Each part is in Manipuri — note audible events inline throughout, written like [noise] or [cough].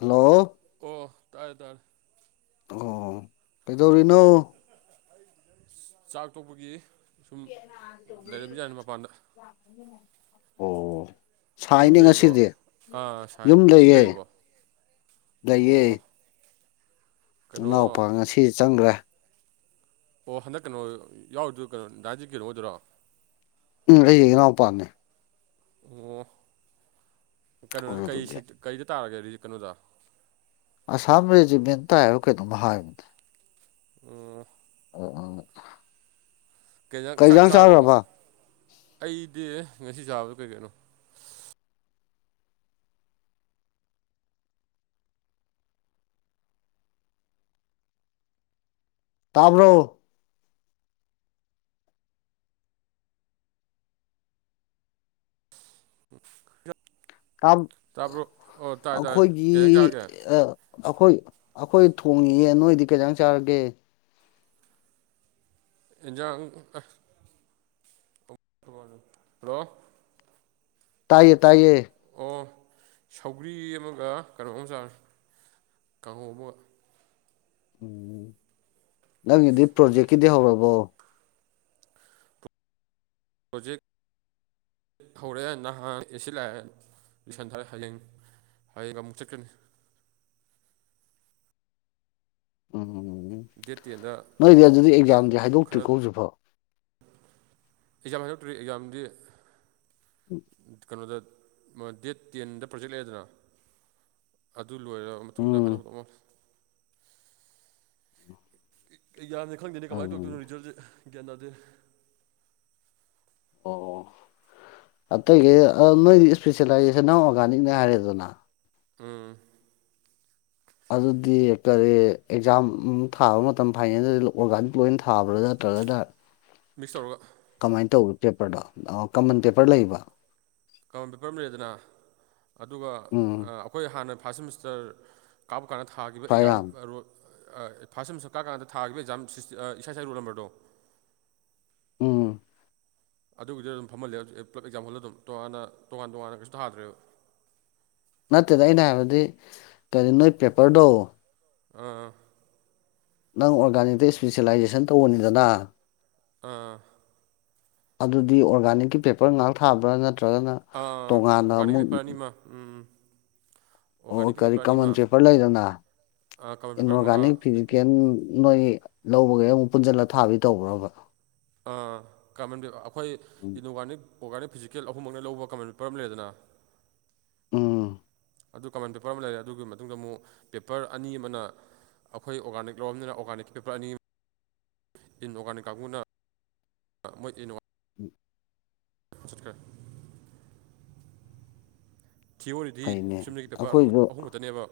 ꯍꯜꯂꯣ ꯑꯣ ꯇꯥꯔꯦ ꯇꯥꯔꯦ ꯑꯣ ꯀꯩꯗꯧꯔꯤꯅꯣ ꯆꯥꯛ ꯇꯣꯛꯄꯒꯤ ꯁꯨꯝ ꯂꯩꯔꯝꯃꯤꯖꯥꯠꯅꯤ ꯃꯄꯥꯟꯗ [unintelligible] ꯑꯣ ꯌꯨꯝ ꯁꯥꯏꯅꯦ ꯂꯩꯔꯤꯕꯣ ꯉꯁꯤꯗꯤ ꯑꯥ ꯁꯥꯏ ꯌꯨꯝ ꯂꯩꯔꯤꯕꯣ ꯑꯣ ꯂꯩꯌꯦ ꯀꯩꯅꯣ ꯅꯅꯥꯎꯄ ꯉꯁꯤ ꯆꯪꯒ꯭ꯔꯦ ꯑꯣ ꯍꯟꯗꯛ ꯀꯩꯅꯣ ꯌꯥꯎꯔꯤꯗꯨ ꯀꯩꯅꯣ ꯗꯥ ꯖꯤꯀꯦꯟ ꯍꯣꯢꯗꯔꯣ ꯎꯝ ꯑꯩꯒꯤ ꯏꯅꯥꯎ ꯄꯥꯅꯦ ꯑꯣ ꯀꯩꯅꯣꯗ ꯀꯩ ꯑꯗꯨꯗꯨꯒꯤ ꯁꯦꯛꯇ ꯀꯩꯗ ꯇꯥꯔꯒꯦ ꯔꯤ ꯀꯩꯅꯣꯗ ꯑꯁꯥꯝ ꯔꯖꯤꯛꯃꯦꯟ ꯇꯥꯢ ꯍꯥꯏꯕ꯭ꯔꯥ ꯀꯩꯅꯣꯝ ꯍꯥꯢꯕꯅꯦ ꯎꯝ [unintelligible] ꯀꯩꯖꯥꯡ ꯀꯩ ꯆꯥꯛ ꯏꯟꯖꯥꯡ ꯆꯥꯕꯣꯝ ꯃ ꯆꯥꯈ꯭ꯔꯕ ꯑꯩꯗꯤ ꯉꯁꯤ ꯆꯥꯕꯗꯣ ꯀꯩ ꯀꯩꯅꯣ ꯇꯥꯕ꯭ꯔꯣ [inaudible] ꯇꯥꯝ ꯇꯥꯕ꯭ꯔꯣ ꯑꯣ ꯇꯥꯏ ꯇꯥꯏ ꯑꯩꯈꯣꯏꯒꯤ ꯀꯩꯖꯥꯡ ꯆꯥꯔꯒꯦ ꯑ ꯑꯩꯈꯣꯏ ꯑꯩꯈꯣꯏ ꯊꯣꯡꯉꯤꯑꯦ ꯅꯣꯏꯗꯤ ꯀꯩꯖꯥꯡ ꯆꯥꯔꯒꯦ ꯍꯦꯟꯖꯥꯡ [unintelligible] ꯍꯜꯂꯣ ꯇꯥꯏꯌꯦ ꯇꯥꯏꯌꯦ ꯑꯣ ꯁꯧꯒ꯭ꯔꯤ ꯑꯃꯒ ꯀꯩꯅꯣꯒ ꯆꯥꯔꯦ ꯀꯥꯡꯒꯧ ꯑꯃꯒ ꯎꯝ ꯅꯪꯒꯤꯗꯤ ꯄ꯭ꯔꯣꯖꯦꯛꯀꯤꯗꯤ ꯍꯧꯔꯕꯣ ꯍꯧꯖꯤꯛ ꯍꯧꯔꯦ ꯅꯍꯥꯟ ꯑꯦꯁꯤ ꯂꯥꯛꯑꯦ ꯂꯣꯢꯁꯟꯊꯔꯦ ꯍꯌꯦꯡ ꯍꯌꯦꯡ ꯑꯃꯨꯛ ꯆꯠꯀꯅꯤ ꯎꯝ ꯗꯦꯠ ꯇꯦꯟꯗ ꯅꯣꯏꯗꯤ ꯑꯗꯨꯗꯤ ꯑꯦꯛꯖꯥꯝꯗꯤ ꯈꯔ ꯍꯥꯏꯗꯣꯛꯇ꯭ꯔꯤꯀꯣ ꯍꯧꯖꯤꯛꯐꯥꯎ ꯑꯦꯛꯖꯥꯝ ꯍꯥꯏꯗꯣꯛꯇ꯭ꯔꯤ ꯑꯦꯛꯖꯥꯝꯗꯤ ꯀꯩꯅꯣꯗ ꯗꯦꯠ ꯇꯦꯟꯗ ꯄ꯭ꯔꯣꯖꯦꯛ ꯂꯩꯔꯦꯗꯅ ꯑꯗ ꯑꯗꯨ ꯂꯣꯏꯔꯕ ꯃꯇꯨꯡꯗ ꯎꯝ ꯍꯥꯏꯗꯣꯛ ꯀꯗꯧ ꯃꯥꯂꯦ ꯑꯦꯛꯖꯥꯝꯖꯦ ꯈꯪꯗꯦꯅꯦ ꯀꯃꯥꯏꯅ ꯎꯝ ꯇꯧꯗꯣꯏꯅꯣ ꯔꯤꯖꯜꯁꯦ ꯒ꯭ꯌꯥꯟ ꯇꯥꯗꯦ [inaudible] ꯑꯇꯩꯒꯩ ꯑꯥ ꯅꯣꯏꯗꯤ ꯏꯁꯄꯤꯁꯦꯂꯥꯏꯖꯦꯁꯟꯅ ꯑꯣꯔꯒꯥꯅꯤꯛꯅꯦ ꯍꯥꯏꯔꯦꯗꯅ ꯎꯝ ꯑꯗꯨꯗꯤ ꯀꯔꯤ ꯑꯦꯛꯖꯥꯝ ꯊꯥꯕ ꯃꯇꯝ ꯐꯥꯏꯅꯦꯜꯗꯤ ꯑꯣꯔꯒꯥꯅꯤꯛ ꯂꯣꯏꯅ ꯊꯥꯕ꯭ꯔꯥꯗ ꯇ꯭ꯔꯒꯗ ꯃꯤꯛꯁ ꯇꯧꯔꯒ ꯄꯦꯄꯔꯗꯣ ꯑꯣ ꯀꯃꯟ ꯄꯦꯄꯔ ꯂꯩꯕ ꯀꯃꯟ ꯄꯦꯄꯔ ꯑꯃ ꯂꯩꯔꯦꯗꯅ ꯑꯗꯨꯒ ꯎꯝ ꯑꯥ ꯑꯩꯈꯣꯏ ꯍꯥꯟꯅ ꯐꯥꯔꯁ ꯁꯦꯃꯤꯁꯇꯔ ꯀꯥꯕꯀꯥꯟꯗ ꯊꯥꯈꯤꯕ ꯈ꯭ꯋꯥꯏ ꯑꯦꯛꯖꯥꯝ ꯌꯥꯝ ꯔꯣꯏ ꯑꯥ ꯐꯥꯔꯁ ꯁꯦꯃꯤꯁꯇꯔ ꯀꯥꯀꯥꯟꯗ ꯊꯥꯈꯤꯕ ꯑꯦꯛꯖꯥꯝ ꯏꯁꯥ ꯏꯁꯥ ꯔꯣꯜ ꯅꯝꯕꯔꯗꯣ ꯎꯝ ꯑꯗꯨꯒꯤꯗꯤ ꯑꯗꯨꯝ ꯐꯝꯍꯜꯂꯦꯕ ꯄꯨꯂꯞ ꯑꯦꯛꯖꯥꯝꯈꯜꯗ ꯑꯗꯨꯝ ꯇꯣꯉꯥꯟꯅ ꯇꯣꯉꯥꯟ ꯇꯣꯉꯥꯟꯅ ꯀꯩꯁꯨ ꯊꯥꯗ꯭ꯔꯦꯕ ꯅꯠꯇꯦꯗ ꯑꯩꯅ ꯍꯥꯏꯕꯗꯤ ꯀꯔꯤ ꯅꯣꯏ ꯄꯦꯄꯔꯗꯣ ꯑꯥ ꯅꯪ ꯑꯣꯔꯒꯥꯅꯤꯛꯇ ꯏꯁꯄꯤꯁꯦꯂꯥꯏꯖꯦꯁꯟ ꯇꯧꯕꯅꯤꯗꯅ ꯑꯥ ꯑꯗꯨꯗꯤ ꯑꯣꯔꯒꯥꯅꯤꯛꯀꯤ ꯄꯦꯄꯔ ꯉꯥꯛ ꯊꯥꯕ꯭ꯔꯥ ꯅꯠꯇ꯭ꯔꯥ ꯑꯥ ꯑꯣꯔꯒꯥꯅꯤꯛ ꯄꯦꯄꯔ ꯑꯅꯤꯃꯛ ꯎꯝ ꯑꯣ ꯑꯣꯔꯒꯥꯅꯤꯛꯀꯤ ꯀꯔꯤ ꯄꯦꯄꯔ ꯀꯃꯟ ꯑꯅꯤꯃ ꯆꯦꯄꯔ ꯂꯩꯗꯅ ꯀꯃꯟ ꯄꯦꯄꯔ ꯑꯃꯒ ꯏꯟꯑꯣꯔꯒꯥꯅꯤꯛ ꯑꯗꯒꯤ ꯐꯤꯖꯤꯀꯦꯜ ꯅꯣꯏ ꯂꯧꯕꯒꯩ ꯑꯃꯨꯛ ꯄꯨꯟꯁꯤꯜꯂ ꯊꯥꯕꯤ ꯇꯧꯕ꯭ꯔꯕ ꯑꯥ ꯀꯃꯟꯕꯤ ꯑꯩꯈꯣꯏ ꯏꯟꯑꯣꯔꯒꯥꯅꯤꯛ ꯑꯣꯔꯒꯥꯅꯤꯛ ꯐꯤꯖꯤꯀꯦꯜ ꯑꯍꯨꯝꯃꯛꯅ ꯂꯧꯕ ꯀꯃꯟ ꯄꯦꯄꯔ ꯑꯃ ꯂꯩꯔꯦꯗꯅ ꯎꯝ ꯑꯗꯨ ꯀꯃꯟ ꯄꯦꯄꯔ ꯑꯃ ꯂꯩꯔꯦ ꯑꯗꯨꯒꯤ ꯃꯇꯨꯡꯗ ꯑꯃꯨꯛ ꯄꯦꯄꯔ ꯑꯅꯤ ꯑꯃꯅ ꯑꯩꯈꯣꯏ ꯑꯣꯔꯒꯥꯅꯤꯛ ꯂꯣꯝꯅꯤꯅ ꯑꯣꯔꯒꯥꯅꯤꯛ ꯄꯤꯄꯔ ꯑꯅꯤ ꯏꯟ ꯑꯣꯔꯒꯅꯤꯛ ꯀꯥꯡꯒꯨꯅ ꯃꯣꯏꯗꯤ [unintelligible] [inaudible] [unintelligible] ꯊꯤꯌꯣꯔꯤꯗꯤ ꯐꯩꯅꯦ ꯁꯨꯞꯅꯒꯤ ꯄꯦꯔꯠ ꯑꯩꯈꯣꯏꯁꯨ ꯑꯍꯨꯝ ꯈꯛꯇꯅꯦꯕ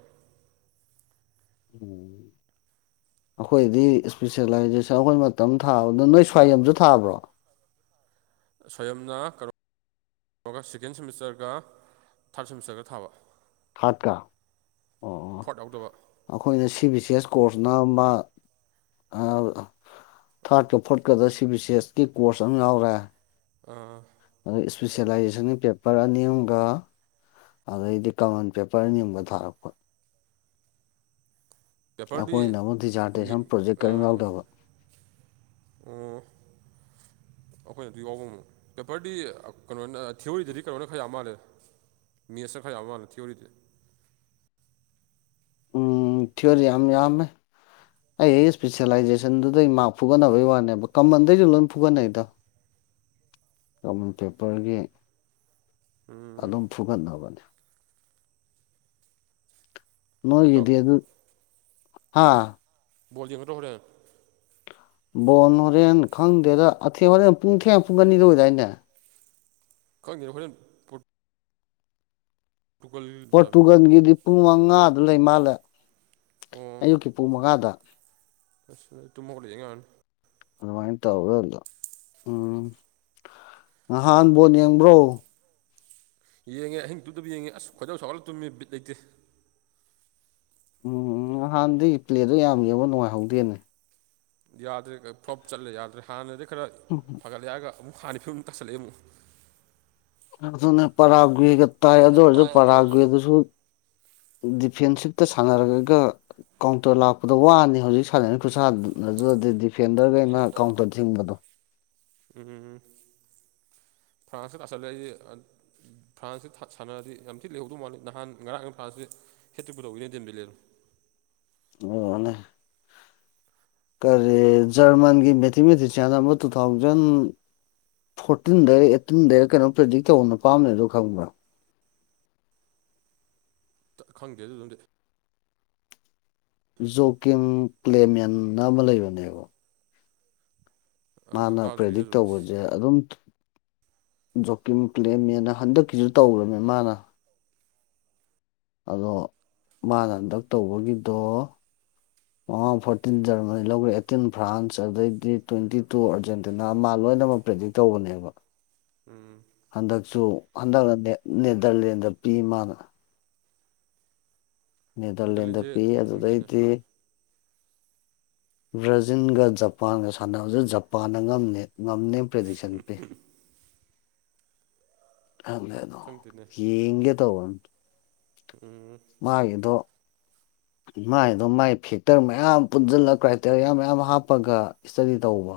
ꯎꯝ ꯑꯩꯈꯣꯏꯗꯤ ꯏꯁꯄꯤꯁꯦꯂꯥꯏꯖꯦꯁ ꯑꯩꯈꯣꯏ ꯃꯇꯝ ꯊꯥꯕꯗ ꯅꯣꯏ ꯁ꯭ꯋꯥꯏꯌꯝꯁꯨ ꯊꯥꯕ꯭ꯔꯣ ꯁ꯭ꯋꯥꯏꯌꯝꯅ ꯀ ꯑꯗꯨꯒ ꯁꯦꯀꯦꯟ ꯁꯦꯃꯤꯁꯇꯔꯒ ꯊꯥꯔꯠ ꯁꯦꯃꯤꯁꯇꯔꯒ ꯊꯥꯕ ꯊꯥꯔꯠꯇ ꯑꯣ ꯑꯣ ꯐꯣꯔꯠ ꯌꯥꯎꯗꯕ ꯑꯩꯈꯣꯏꯅ C B C S course ꯅꯥꯃꯥ ꯑꯥ ꯊꯥꯔꯠꯀ ꯐꯣꯔꯠꯀꯗ ꯁꯤ ꯕꯤ ꯁꯤ ꯑꯦꯁꯀꯤ ꯀꯣꯔꯁ ꯑꯃ ꯌꯥꯎꯔꯦ ꯑꯥ ꯑꯗꯨ ꯏꯁꯄꯤꯁꯦꯂꯥꯏꯖꯦꯁꯟꯒꯤ ꯄꯦꯄꯔ ꯑꯅꯤ ꯑꯝꯒ ꯑꯗꯩꯗꯤ ꯀꯃꯟ ꯄꯦꯄꯔ ꯑꯅꯤ ꯑꯃꯒ ꯊꯥꯔꯛꯄ ꯄꯦꯄꯔꯗꯤ ꯑꯩꯈꯣꯏꯅ ꯑꯃꯨꯛ ꯃꯤ ꯗꯤꯖꯥꯔꯇꯦꯁꯟ ꯄ꯭ꯔꯣꯖꯦꯛ ꯀꯔꯤꯝ ꯌꯥꯎꯗꯕ ꯎꯝ ꯑꯩꯈꯣꯏꯅ ꯑꯗꯨ ꯌꯥꯎꯕ ꯃꯨꯛ ꯄꯦꯄꯔꯗꯤ ꯀꯩꯅꯣꯅ ꯊꯤꯑꯣꯔꯤꯗꯗꯤ ꯀꯩꯅꯣꯅ ꯈ ꯌꯥꯝꯃꯥꯜꯂꯦ ꯃꯦꯠꯁꯇ ꯈꯔ ꯌꯥꯕ ꯋꯥꯅꯤ ꯊꯤꯌꯣꯔꯤꯗꯤ ꯎꯝ ꯊꯤꯌꯣꯔꯤ ꯌꯥꯝ ꯌꯥꯝꯃꯦ ꯑꯩ ꯑꯩ ꯏꯁꯄꯤꯁꯦꯂꯥꯏꯖꯦꯁꯟ ꯗꯨꯗꯩ ꯃꯥꯔꯛ ꯐꯨꯒꯠꯅꯕꯩ ꯋꯥꯅꯦꯕ ꯀꯃꯟ ꯗꯩꯁꯨ ꯂꯣꯏ ꯐꯨꯒꯠꯅꯩꯗꯥ [inaudible] ꯀꯃꯟ ꯄꯦꯄꯔꯒꯤ ꯎꯝ ꯑꯗꯨꯝ ꯐꯨꯒꯠꯅꯕꯅꯦ ꯀꯩꯅꯣ ꯅꯣꯏꯒꯤꯗꯤ ꯑꯗꯨ ꯍꯥ ꯕꯣꯜ ꯌꯦꯡꯒꯗꯔꯣ ꯍꯣꯔꯦꯟ ꯕꯣꯟ ꯍꯣꯔꯦꯟ ꯈꯪꯗꯦꯗ ꯑꯊꯦꯡꯕꯗ ꯍꯣꯔꯦꯟ ꯄꯨꯡ ꯊꯦꯡ ꯄꯨꯡ ꯑꯅꯤꯗ ꯑꯣꯏꯗꯥꯏꯅꯦ ꯈꯪꯗꯦ ꯍꯣꯔꯦꯟ ꯄꯔꯣ ꯇꯨꯀꯜ ꯇꯕꯦ ꯄꯣꯔꯇꯨꯒꯜꯒꯤꯗꯤ ꯄꯨꯡ ꯃꯉꯥꯗꯨ ꯂꯩ ꯃꯥꯜꯂꯦ ꯑꯣ ꯑꯌꯨꯛꯀꯤ ꯄꯨꯡ ꯃꯉꯥꯗ ꯑꯁ ꯑꯩ ꯇꯨꯝ ꯍꯧꯒꯠꯂ ꯌꯦꯡ ꯌꯥꯅꯤ ꯑꯗꯨ ꯃꯥꯥꯏ ꯇꯧꯔ [unintelligible] ꯎꯝ ꯉꯥꯍꯥꯟ ꯕꯣꯜ ꯌꯦꯡꯕ꯭ꯔꯣ ꯌꯦꯡꯉꯦ ꯑꯍꯤꯡ ꯇꯨꯝꯗꯕꯤ ꯌꯦꯡꯉꯦ ꯑꯁ ꯈꯣꯏꯗꯧ ꯁꯥꯎꯍꯠꯂ ꯇꯨꯝꯃꯦ ꯕꯤꯠ ꯂꯩꯇꯦ ꯎꯝ ꯅꯍꯥꯟꯗꯤ ꯄ꯭ꯂꯦꯗꯣ ꯌꯥꯝ ꯌꯦꯡꯕ ꯅꯨꯡꯉꯥꯏꯍꯧꯗꯦꯅꯦ ꯌꯥꯗ꯭ꯔꯦ ꯐ꯭ꯂꯣꯞ ꯆꯠꯂꯦ ꯌꯥꯗ꯭ꯔꯦ ꯍꯥꯟꯅꯗꯤ ꯈꯔ ꯐꯒꯠꯂꯦ ꯍꯥꯏꯔꯒ ꯑꯃꯨꯛ ꯍꯥꯟꯅꯩ ꯐꯤꯕꯝ ꯇꯥꯁꯜꯂꯛꯑꯦ ꯑꯃꯨꯛ ꯑꯗꯨꯅꯦ ꯄꯔꯥꯒꯔꯤꯞꯒ ꯇꯥꯏ ꯑꯗꯨ ꯒꯞ ꯑꯣꯏꯔꯁꯨ ꯇꯥꯏ ꯑꯗꯨ ꯑꯣꯏꯔꯁꯨ ꯄꯒꯔꯥꯒꯤꯗꯨꯁꯨ ꯗꯤꯐꯦꯟꯁꯤꯞꯇ ꯁꯥꯟꯅꯔꯒ ꯀꯥꯎꯟꯇꯔ ꯂꯥꯛꯄꯗ ꯋꯥꯅꯤ ꯍꯧꯖꯤꯛ ꯁꯥꯟꯅꯔꯤ ꯈꯨꯠꯁꯥꯅ ꯑꯗꯨꯗꯤ ꯐꯦꯟꯗꯔꯈꯩꯅ ꯗꯤꯐꯦꯟꯗꯔ ꯀꯥꯎꯟꯇꯔ ꯊꯤꯡꯕꯗꯣ ꯎꯝ ꯐ꯭ꯔꯥꯟꯁꯇ ꯇꯥꯁꯤꯜꯂꯛꯏꯁꯤ ꯑ ꯐ꯭ꯔꯥꯟꯁꯁꯤ ꯁꯥ ꯁꯥꯟꯅꯔꯗꯤ ꯌꯥꯝ ꯊꯤꯅ ꯂꯩꯍꯧꯗꯧ ꯃꯥꯜꯂꯤ ꯅꯍꯥꯟ ꯉꯔꯥꯡꯅ ꯐ꯭ꯔꯥꯟꯁꯁꯦ [unintelligible] ꯊꯧꯔꯛꯑꯣꯅꯦ ꯀꯔꯤ ꯖꯔꯃꯟꯒꯤ ꯃꯦꯊꯤ ꯃꯦꯊꯤ ꯆꯟ ꯇꯨ ꯊꯥꯎꯖꯟ ꯐꯣꯔꯇꯤꯟꯗꯩꯔ ꯑꯦꯠꯇꯤꯟꯗꯩꯔ ꯀꯩꯅꯣꯝ ꯄ꯭ꯔꯦꯗꯤꯛ ꯇꯧꯕ ꯅꯨꯄꯥ ꯑꯃ ꯂꯩꯕꯗꯣ ꯈꯪꯕ꯭ꯔꯥ ꯈꯪꯗꯦ ꯑꯗꯨ ꯗꯨꯝꯗꯤ ꯖꯣꯀꯤꯝ ꯀ꯭ꯂꯦꯃꯦꯟꯅ ꯑꯃ ꯂꯩꯕꯅꯦꯕ ꯑꯥ ꯃꯥꯅ ꯇꯥꯗ꯭ꯔꯤ ꯄ꯭ꯔꯦꯗꯤꯛ ꯑꯗꯨꯝꯗꯤ ꯇꯧꯕꯁꯦ ꯑꯗꯨꯝ ꯖꯣꯀꯤꯝ ꯀ꯭ꯂꯦꯃꯦꯅ ꯍꯟꯗꯛꯀꯤꯁꯨ ꯇꯧꯔꯝꯅꯦ ꯃꯥꯅ ꯑꯗꯣ ꯃꯥꯅ ꯍꯟꯗꯛ ꯇꯧꯕꯒꯤꯗꯣ ꯃꯃꯥꯡ ꯐꯣꯔꯇꯤꯟ ꯖꯔꯃꯅꯤ ꯂꯧꯈ꯭ꯔꯦ ꯑꯦꯠꯇꯤꯟ ꯐ꯭ꯔꯥꯟꯁ ꯑꯗꯩꯗꯤ ꯇ꯭ꯋꯦꯟꯇꯤ ꯇꯨ ꯑꯥꯔꯖꯦꯟꯇꯤꯅꯥ ꯑꯃ ꯂꯣꯏꯅꯃꯛ ꯄ꯭ꯔꯤꯗꯤꯛ ꯇꯧꯕꯅꯦꯕ ꯎꯝ ꯍꯟꯗꯛꯁꯨ ꯍꯟꯗꯛꯅ ꯅꯦꯗ꯭ꯔꯂꯦꯟꯗ ꯄꯤ ꯃꯥꯅ ꯅꯦꯗꯔꯂꯦꯟꯗ ꯅꯦꯗꯔꯂꯦꯟꯁꯦ ꯄꯤ ꯈꯪꯗꯦꯅꯦ ꯑꯗꯨꯗꯩꯗꯤ ꯕ꯭ꯔꯥꯖꯤꯜꯒ ꯖꯄꯥꯟꯒ ꯁꯥꯟꯅꯕꯁꯦ ꯖꯄꯥꯟꯅ ꯉꯝꯃꯦ ꯉꯝꯅꯦ ꯄ꯭ꯔꯗꯤꯛꯁꯟ ꯄꯤ ꯈꯪꯗꯦ ꯑꯗꯣ ꯈꯪꯗꯦꯅꯦ ꯌꯦꯡꯒꯦ ꯇꯧꯕ ꯎꯝ ꯃꯥꯒꯤꯗꯣ [inaudible] ꯃꯥꯏ ꯑꯗꯨ ꯃꯥꯏ ꯐꯦꯛꯇꯔ ꯃꯌꯥꯝ ꯄꯨꯟꯁꯤꯜꯂ ꯀ꯭ꯔꯥꯏꯇꯦꯔꯤꯌꯥ ꯃꯌꯥꯝ ꯍꯥꯞꯄꯒ ꯏꯁꯇꯗꯤ ꯇꯧꯕ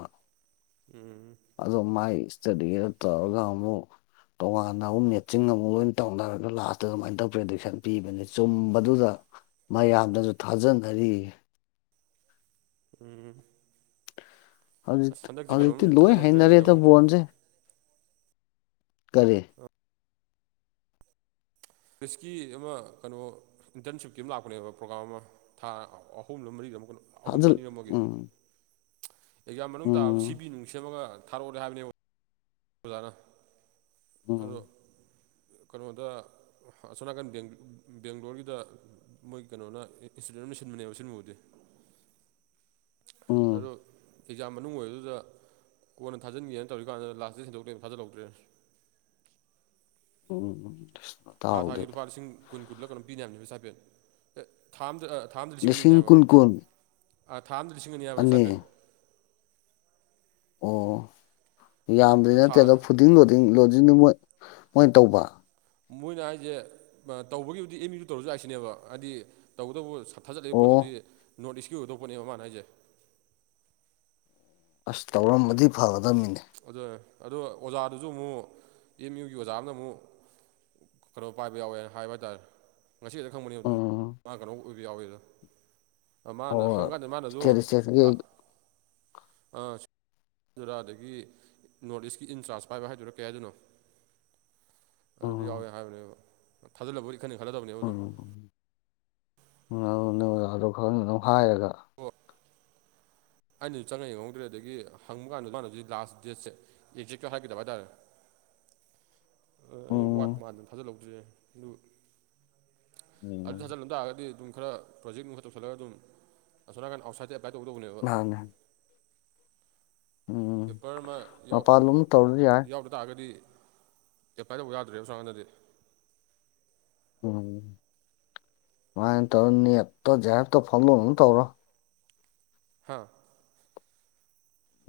ꯎꯝ ꯑꯗꯣ ꯃꯥꯏ ꯁꯇꯗꯤꯗꯣ ꯇꯧꯔꯒ ꯑꯃꯨꯛ ꯇꯣꯉꯥꯟꯅ ꯑꯃꯨꯛ ꯃꯦꯠꯆꯤꯡ ꯑꯃꯨꯛ ꯂꯣꯏꯅ ꯇꯧꯅꯔꯒ ꯂꯥꯁꯇ ꯑꯗꯨꯃꯥꯏꯅ ꯇꯧ ꯄ꯭ꯔꯗꯤꯛꯁꯟ ꯄꯤꯕꯅꯤ ꯆꯨꯝꯕꯗꯨꯗ ꯃꯌꯥꯝꯅꯁꯨ ꯊꯥꯖꯅꯔꯤ ꯎꯝ ꯑꯁ ꯍꯧꯖꯤꯛ ꯍꯟꯗꯛꯁꯦ ꯀꯩꯅꯣꯝ ꯍꯧꯖꯤꯛꯇꯤ ꯂꯣꯏ ꯊꯥꯖꯤꯜꯍꯧꯗ꯭ꯔꯦꯅꯦ ꯍꯩꯏꯅꯔꯦꯗ ꯅꯪꯍꯧꯗ꯭ꯔꯦ ꯕꯣꯟꯁꯦ ꯀꯔꯤ [unintelligible] ꯑꯃ ꯀꯩꯅꯣ ꯏꯟꯇ꯭ꯔꯟꯁꯤꯞꯀꯤ ꯑꯃ ꯂꯥꯛꯄꯅꯦꯕ ꯄ꯭ꯔꯣꯒ꯭ꯔꯥꯝ ꯑꯃ ꯊꯥ ꯑꯍꯨꯝꯂ ꯃꯔꯤꯔ ꯑꯃ ꯀꯩꯅꯣ ꯑꯍꯨꯝꯂ ꯊꯥꯖꯤꯜ ꯑꯅꯤꯔ ꯑꯃꯒꯤ ꯎꯝ ꯑꯦꯛꯖꯥꯝ ꯃꯅꯨꯡꯗ ꯇꯥꯕ ꯁꯤ ꯎꯝ ꯕꯤ ꯅꯨꯡ ꯁꯦꯝꯃꯒ ꯊꯥꯔꯛꯑꯣꯗꯤ ꯍꯥꯏꯕꯅꯦ ꯑꯣꯖꯥꯅ ꯑꯗꯣ ꯎꯝ ꯀꯩꯅꯣꯗ ꯑꯁꯣꯝꯅꯥꯀꯟ ꯕꯦꯡꯛ ꯕꯦꯡꯒ꯭ꯂꯣꯔꯒꯤꯗ ꯃꯣꯏ ꯀꯩꯅꯣꯅ ꯑꯦꯁꯤꯗ [unintelligible] ꯁꯤꯟꯕꯅꯦꯕ ꯁꯤꯟꯕꯕꯨꯗꯤ ꯎꯝ ꯑꯗꯣ ꯑꯦꯛꯖꯥꯝ ꯃꯅꯨꯡ ꯑꯣꯏꯕꯗꯨꯗ ꯀꯣꯟꯅ ꯊꯥꯖꯤꯟꯒꯦꯅ ꯇꯧꯔꯤꯀꯥꯟꯗ ꯂꯥꯁ ꯗꯦꯠ ꯍꯟꯗꯣꯛ ꯂꯩꯔꯝꯃꯦ ꯊꯥꯖꯤꯜꯍꯧꯗ꯭ꯔꯦ [inaudible] ꯎꯝ ꯊꯥ ꯇꯥꯎꯗꯦ ꯊꯥꯒꯤ ꯂꯨꯄꯥ ꯂꯤꯁꯤꯡ ꯀꯨꯟ ꯀꯨꯜꯂ ꯀꯩꯅꯣꯝ ꯄꯤꯅꯦ ꯍꯥꯏꯕꯅꯦꯕ ꯁ꯭ꯇꯥꯏꯄꯦꯟ ꯑꯦ ꯊꯥ ꯑꯝꯗ ꯂꯤꯁꯤꯡ ꯀꯨꯟ ꯀꯨꯨꯟ ꯑꯥ ꯊꯥ ꯑꯃꯗ ꯂꯤꯁꯤꯡ ꯑꯅꯤ ꯍꯥꯏꯕ ꯁ꯭ꯇꯥꯏꯄꯦꯟ ꯑꯣ ꯌꯥꯝꯕꯗꯤ ꯅꯠꯇꯦ ꯑꯗꯣ ꯐꯨꯗꯤꯡ ꯂꯣꯗꯤꯡ ꯂꯣꯗꯤꯡꯗꯨ ꯃꯣꯏ ꯃꯣꯏ ꯇꯧꯕ ꯃꯣꯏꯅ ꯍꯥꯏꯁꯦ ꯇꯧꯕꯒꯤꯕꯨꯗꯤ ꯑꯦꯝ ꯌꯨꯗ ꯇꯧꯔꯁꯨ ꯌꯥꯥꯏ ꯁꯤꯅꯦꯕ ꯍꯥꯏꯗꯤ ꯇꯧꯕꯇꯕꯨ ꯊꯥꯖꯤꯜꯂꯛꯏꯕ ꯄꯣꯠꯇꯨꯗꯤ ꯑꯣ ꯅꯣꯔꯠ ꯏꯁꯀꯤ ꯑꯣꯏꯗꯧꯕꯄꯣꯠꯅꯦ ꯃꯥꯅ ꯍꯥꯏꯖꯦ ꯑꯁ ꯇꯧꯔꯝꯃꯗꯤ ꯐꯕ ꯑꯗꯣ ꯑꯗꯣ ꯑꯣ ꯑꯣꯖꯥꯗꯨꯁꯨ ꯑꯃꯨꯛ ꯑꯦꯝ ꯌꯨꯒꯤ ꯑꯣꯖꯥ ꯑꯃꯅ ꯑꯃꯨꯛ ꯀꯩꯅꯣ ꯄꯥꯏꯕ ꯌꯥꯎꯋꯦꯅ ꯍꯥꯏꯕ ꯇꯥꯔꯦ ꯉꯁꯤ ꯈꯛꯇ ꯈꯪꯕꯅꯦ ꯑꯗꯨꯗꯣ ꯎꯝ ꯃꯥ ꯀꯩꯅꯣ ꯑꯣꯏꯕ ꯌꯥꯎꯋꯤ ꯗꯣ ꯃꯥꯅ ꯍꯣꯏ ꯍꯪꯀꯥꯟꯗ ꯃꯥꯅꯁꯨ ꯏꯁꯇꯦꯠ ꯏꯁꯇꯦꯠꯀꯤ ꯂꯥꯛ ꯑꯥ ꯗꯨꯔꯗꯒꯤ ꯅꯣꯔꯠ ꯏꯁꯀꯤ ꯏꯟꯆꯥꯔꯁ ꯄꯥꯏꯕ ꯍꯥꯏꯗꯨꯔꯥ ꯀꯩ ꯍꯥꯏꯗꯣꯏꯅꯣ ꯑꯗꯨꯗ ꯌꯥꯎꯋꯦ ꯎꯝ ꯍꯥꯏꯕꯅꯦꯕ ꯊꯥꯖꯤꯜꯂꯕꯨꯗꯤ ꯏꯈꯟꯗ ꯈꯜꯂꯗꯕꯅꯦꯕ ꯑꯗꯨꯝ ꯎ ꯅꯪ ꯑꯗꯣ ꯈꯥꯔ ꯉꯟꯅ ꯍꯥꯏꯔꯒ ꯑꯣ ꯑꯩꯅꯁꯨ ꯆꯪꯉ ꯌꯦꯡꯍꯧꯗ꯭ꯔꯦ ꯑꯗꯒꯤ ꯍꯪꯕ ꯀꯥꯟꯗ ꯃꯥꯅꯁꯨ ꯂꯥꯁ ꯗꯦꯠꯁꯦ ꯑꯦꯛꯖꯦꯛꯇ ꯍꯥꯏꯗꯕ ꯍꯥꯏꯇꯥꯔꯦ ꯑꯩ ꯋꯥꯠꯄ ꯎꯝ ꯃꯥꯟ ꯊꯥꯖꯜꯍꯧꯗ꯭꯭ꯔꯦ ꯑꯗꯨ ꯑꯗꯨ ꯎꯝ ꯊꯥꯖꯤꯜꯂꯝ ꯇꯥꯔꯒꯗꯤ ꯑꯗꯨꯝ ꯈꯥꯔ ꯄ꯭ꯔꯣꯖꯦꯛ ꯅꯨꯡ ꯈꯥꯔ ꯇꯧꯁꯤꯜꯂꯒ ꯑꯗꯨꯝ ꯑꯁꯣꯝꯅꯥꯀꯟ ꯑꯥꯎꯠꯁꯥꯏꯠꯇ ꯇ꯭ꯔꯥꯏꯇꯧꯒꯦ ꯇꯧꯕꯅꯦꯕ ꯅꯍꯥꯟꯅꯦ ꯎꯝ ꯃꯔꯛ ꯃꯔꯛ ꯌꯥꯎꯗ ꯃꯄꯥꯟꯂꯣꯝ ꯇꯧꯔꯁꯨ ꯌꯥꯏ ꯌꯥꯎꯗ ꯇꯥꯔꯒꯗꯤ ꯑꯦꯄ꯭ꯂꯥꯏ ꯇꯧꯕ ꯌꯥꯗ꯭ꯔꯦꯕ ꯑꯁꯣꯝꯅꯥꯀꯟꯗꯗꯤ ꯎꯝ ꯁꯨꯃꯥꯏꯅ ꯇꯧꯔ ꯅꯦꯇꯣ ꯖꯦ ꯑꯥꯔ ꯑꯦꯐ ꯇꯣ ꯐꯥꯎ ꯗꯣꯛꯅꯕ ꯇꯧꯔꯣ ꯍꯥ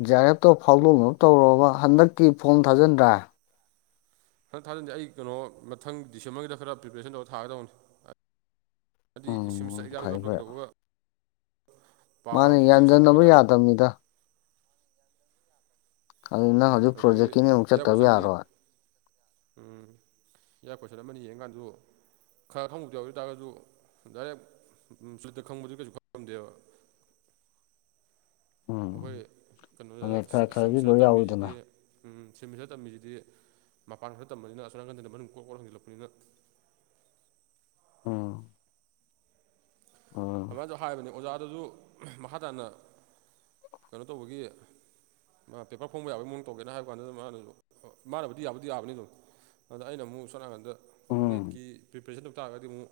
ꯖꯤ ꯑꯥꯔ ꯑꯦꯐꯇꯣ ꯐꯥꯎꯗꯣꯛꯅꯕ ꯇꯧꯔꯣꯕ ꯍꯟꯗꯛꯀꯤ ꯐꯣꯝ ꯊꯥꯖꯤꯟꯗꯥꯏ ꯍꯟꯗꯛ ꯊꯥꯖꯟꯗꯤ ꯑꯩ ꯀꯩꯅꯣ ꯃꯊꯪ ꯗꯤꯁꯦꯝꯕ꯭ꯔꯒꯤꯗ ꯈꯥꯔ ꯄ꯭ꯔꯤꯄꯦꯔꯦꯁꯟ ꯇꯧꯔ ꯊꯥꯒꯦ ꯗꯧꯕꯅꯤ ꯍꯥꯏꯗꯤ ꯁꯤꯝꯁꯇ꯭ꯔ ꯎꯝ ꯑꯦꯛꯖꯥꯝ ꯌꯥꯎ ꯀꯩꯗꯧꯕꯒ ꯃꯥꯟꯅꯦ ꯌꯥꯟꯖꯤꯟꯅꯕ ꯍꯥꯏꯇꯥꯔꯦ ꯌꯥꯗꯕꯅꯤꯗ ꯀꯔꯤ ꯅꯪ ꯎꯝ ꯍꯧꯖꯤꯛ ꯑꯗꯒꯤ ꯄ꯭ꯔꯣꯖꯦꯛꯀꯤꯅꯤ ꯑꯃꯨꯛ ꯏꯌꯥ ꯆꯠꯇꯕ ꯀꯣꯏꯁꯟ ꯑꯃꯅꯤ ꯌꯥꯔꯣꯏ ꯎꯝ ꯏꯌ꯭ꯔ ꯀꯣꯏꯁꯟ ꯑꯃꯅꯤ ꯌꯦꯡꯀꯥꯟꯗꯁꯨ ꯈꯥꯔ ꯈꯥꯔ ꯈꯪꯕꯨꯗꯤꯌꯥꯎꯏ ꯗꯨ ꯇꯥꯔꯒꯁꯨ ꯗꯥꯏꯔꯦꯛ ꯁꯨꯠꯇ ꯈꯪꯕꯗꯨꯗꯤ ꯀꯩꯁꯨ ꯈꯪꯗꯦꯕ [inaudible] ꯑꯈꯣꯏ ꯎꯝ ꯀꯩꯅꯣꯗ ꯑꯗꯩ ꯈꯔ ꯈꯔꯗꯤ ꯂꯣꯏ ꯁꯦꯃꯤꯁꯇ꯭ꯔꯗ ꯌꯥꯎꯋꯤꯗꯅ ꯇꯝꯃꯤꯁꯤꯗꯤ ꯎꯝ ꯁꯤꯝꯃꯤꯗ ꯇꯝꯃꯤꯁꯤꯗꯤ ꯃꯄꯥꯟꯈꯛꯇ ꯇꯝꯕꯅꯤꯅ ꯑꯁꯣꯝ ꯅꯥꯀꯟꯗꯗ ꯃꯅꯨꯡ ꯀꯣꯛ ꯀꯣꯛ ꯍꯪꯖꯤꯜꯂꯛꯄꯅꯤꯅ [inaudible] ꯑꯣ ꯑꯗꯨꯃꯥꯏꯅꯗ ꯍꯥꯏꯕꯅꯦ ꯑꯣꯖꯥꯗꯨꯁꯨ ꯃꯥꯈ ꯇꯥꯅ ꯀꯩꯅꯣ ꯇꯧꯕꯒꯤ ꯃꯥ ꯄꯦꯄꯔ ꯐꯣꯡꯕ ꯌꯥꯕꯒꯤ ꯃꯑꯣꯡ ꯇꯧꯒꯦꯔꯅ ꯍꯥꯏꯕ ꯋꯥꯅꯤ ꯃꯥꯅꯗꯨꯝ ꯃꯥꯅꯕꯨꯗꯤ ꯌꯥꯕꯨꯗꯤ ꯌꯥꯕꯅꯤ ꯑꯗꯨꯝ ꯑꯥꯗ ꯑꯩꯅ ꯃꯨꯛ ꯁꯣꯝ ꯅꯥꯀꯟꯗ ꯎꯝ ꯅꯦꯠꯀꯤ ꯄ꯭ꯔꯤꯄꯦꯔꯦꯁꯟ ꯇꯧ ꯇꯥꯔꯒꯗꯤ ꯑꯃꯨꯛ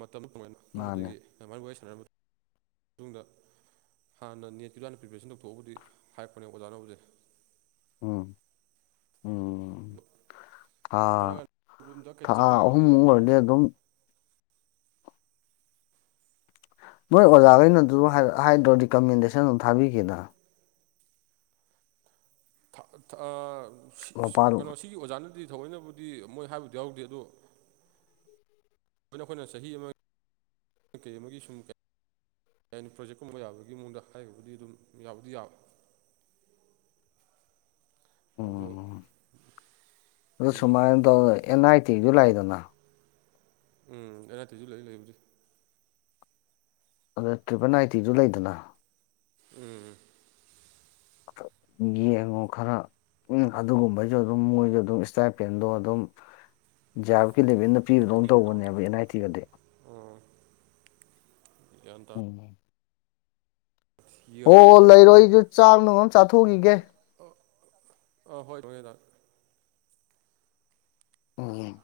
ꯃꯇꯝ ꯀꯣꯃꯥꯏꯅ ꯃꯥꯅꯦ ꯈꯟꯕꯗꯒꯤ ꯑꯃꯥꯏ ꯋꯥꯔꯤ ꯁꯥꯟꯅꯔ ꯃꯇꯨꯡ ꯃꯇꯨꯡꯗ ꯍꯥꯟꯅ ꯅꯦꯠꯀꯤꯖꯦꯅ ꯄ꯭ꯔꯤꯄꯦꯔꯦꯁꯟ ꯇꯧꯊꯣꯛꯑꯣꯕꯨꯗꯤ ꯍꯥꯏꯔꯛꯄꯅꯦ ꯑꯣꯖꯥꯅꯕꯨꯗꯤ ꯎꯝ ꯎꯝ ꯊꯥ ꯆꯠꯂꯀꯥꯟꯗ ꯔꯨꯝꯗ ꯀꯩꯗ ꯊꯥ ꯆꯠꯄꯒꯤꯕꯨꯗꯤ ꯑꯍꯨꯝꯃꯨꯛ ꯑꯣꯏꯔꯗꯤ ꯑꯗꯨꯝ ꯅꯣꯏ ꯑꯣꯖꯥꯈꯩꯅ ꯑꯗꯨ ꯍꯥꯏꯗ꯭ꯔꯣ ꯔꯤꯀꯃꯦꯟꯗꯦꯁꯟ ꯑꯗꯨ ꯊꯥꯕꯤꯒꯦꯗ ꯑꯥ ꯃꯄꯥꯜ ꯀꯩꯅꯣ ꯁꯤꯒꯤ ꯑꯣꯖꯥꯅ ꯗꯤ ꯊꯑꯣꯏꯅꯕꯨꯗꯤ ꯃꯣꯏ ꯍꯥꯏꯕꯗꯨ ꯌꯥꯎꯗꯦ ꯑꯗꯣ ꯑꯩꯈꯣꯏꯅ ꯆꯍꯤ ꯑꯃ ꯀꯩ ꯑꯃꯒꯤ ꯁꯨꯝ ꯍꯥꯏꯅꯤ ꯄ꯭ꯔꯣꯖꯦꯛꯀꯨꯝꯕ ꯌꯥꯕꯒꯤ ꯃꯑꯣꯡꯗ ꯍꯥꯏꯕꯨꯗꯤ ꯑꯗꯨꯝ ꯌꯥꯕꯨꯗꯤ ꯌꯥꯕ ꯑꯗꯣ ꯎꯝ ꯎ ꯑꯗꯣ ꯎꯝ ꯁꯨꯃꯥꯏꯅ ꯇꯧꯅ ꯑꯦꯝ ꯑꯥꯢ ꯇꯤꯁꯨ ꯂꯥꯛꯏꯗꯅ ꯎꯝ ꯑꯦ ꯅꯥꯢ ꯇꯤꯁꯨ ꯂꯩ ꯂꯩꯕꯨꯗꯤ ꯑꯗꯨꯗ ꯇ꯭ꯔꯤꯄꯜ ꯅꯥꯏꯇꯤꯁꯨ ꯂꯩꯗꯅ ꯎꯝ ꯌꯦꯡꯉꯣ ꯈꯔ ꯎꯝ ꯑꯗꯨꯒꯨꯝꯕꯩꯁꯨ ꯑꯗꯨꯝ ꯃꯣꯏꯁꯨ ꯑꯗꯨꯝ ꯏꯁꯇꯥꯏꯜ ꯄꯦꯟꯗꯣ ꯑꯗꯨꯝ ꯐꯤ ꯂꯦꯚꯦꯜꯗ ꯄꯤꯕꯗꯧꯅ ꯇꯧꯕꯅꯦꯕ ꯑꯦꯟ ꯑꯥꯏ ꯇꯤꯒꯗꯤ ꯒ꯭ꯌꯥꯟ ꯇꯥ ꯎꯝ ꯍꯣ ꯌꯦꯡꯉꯒꯦ ꯑꯗꯨꯝ ꯂꯩꯔꯣ ꯑꯩꯁꯨ ꯆꯥꯛ ꯅꯨꯡ ꯑꯝ ꯆꯥꯊꯣꯛꯈꯤꯒꯦ ꯑ ꯍꯣꯏ ꯍꯣꯏ ꯗꯥ ꯎꯝ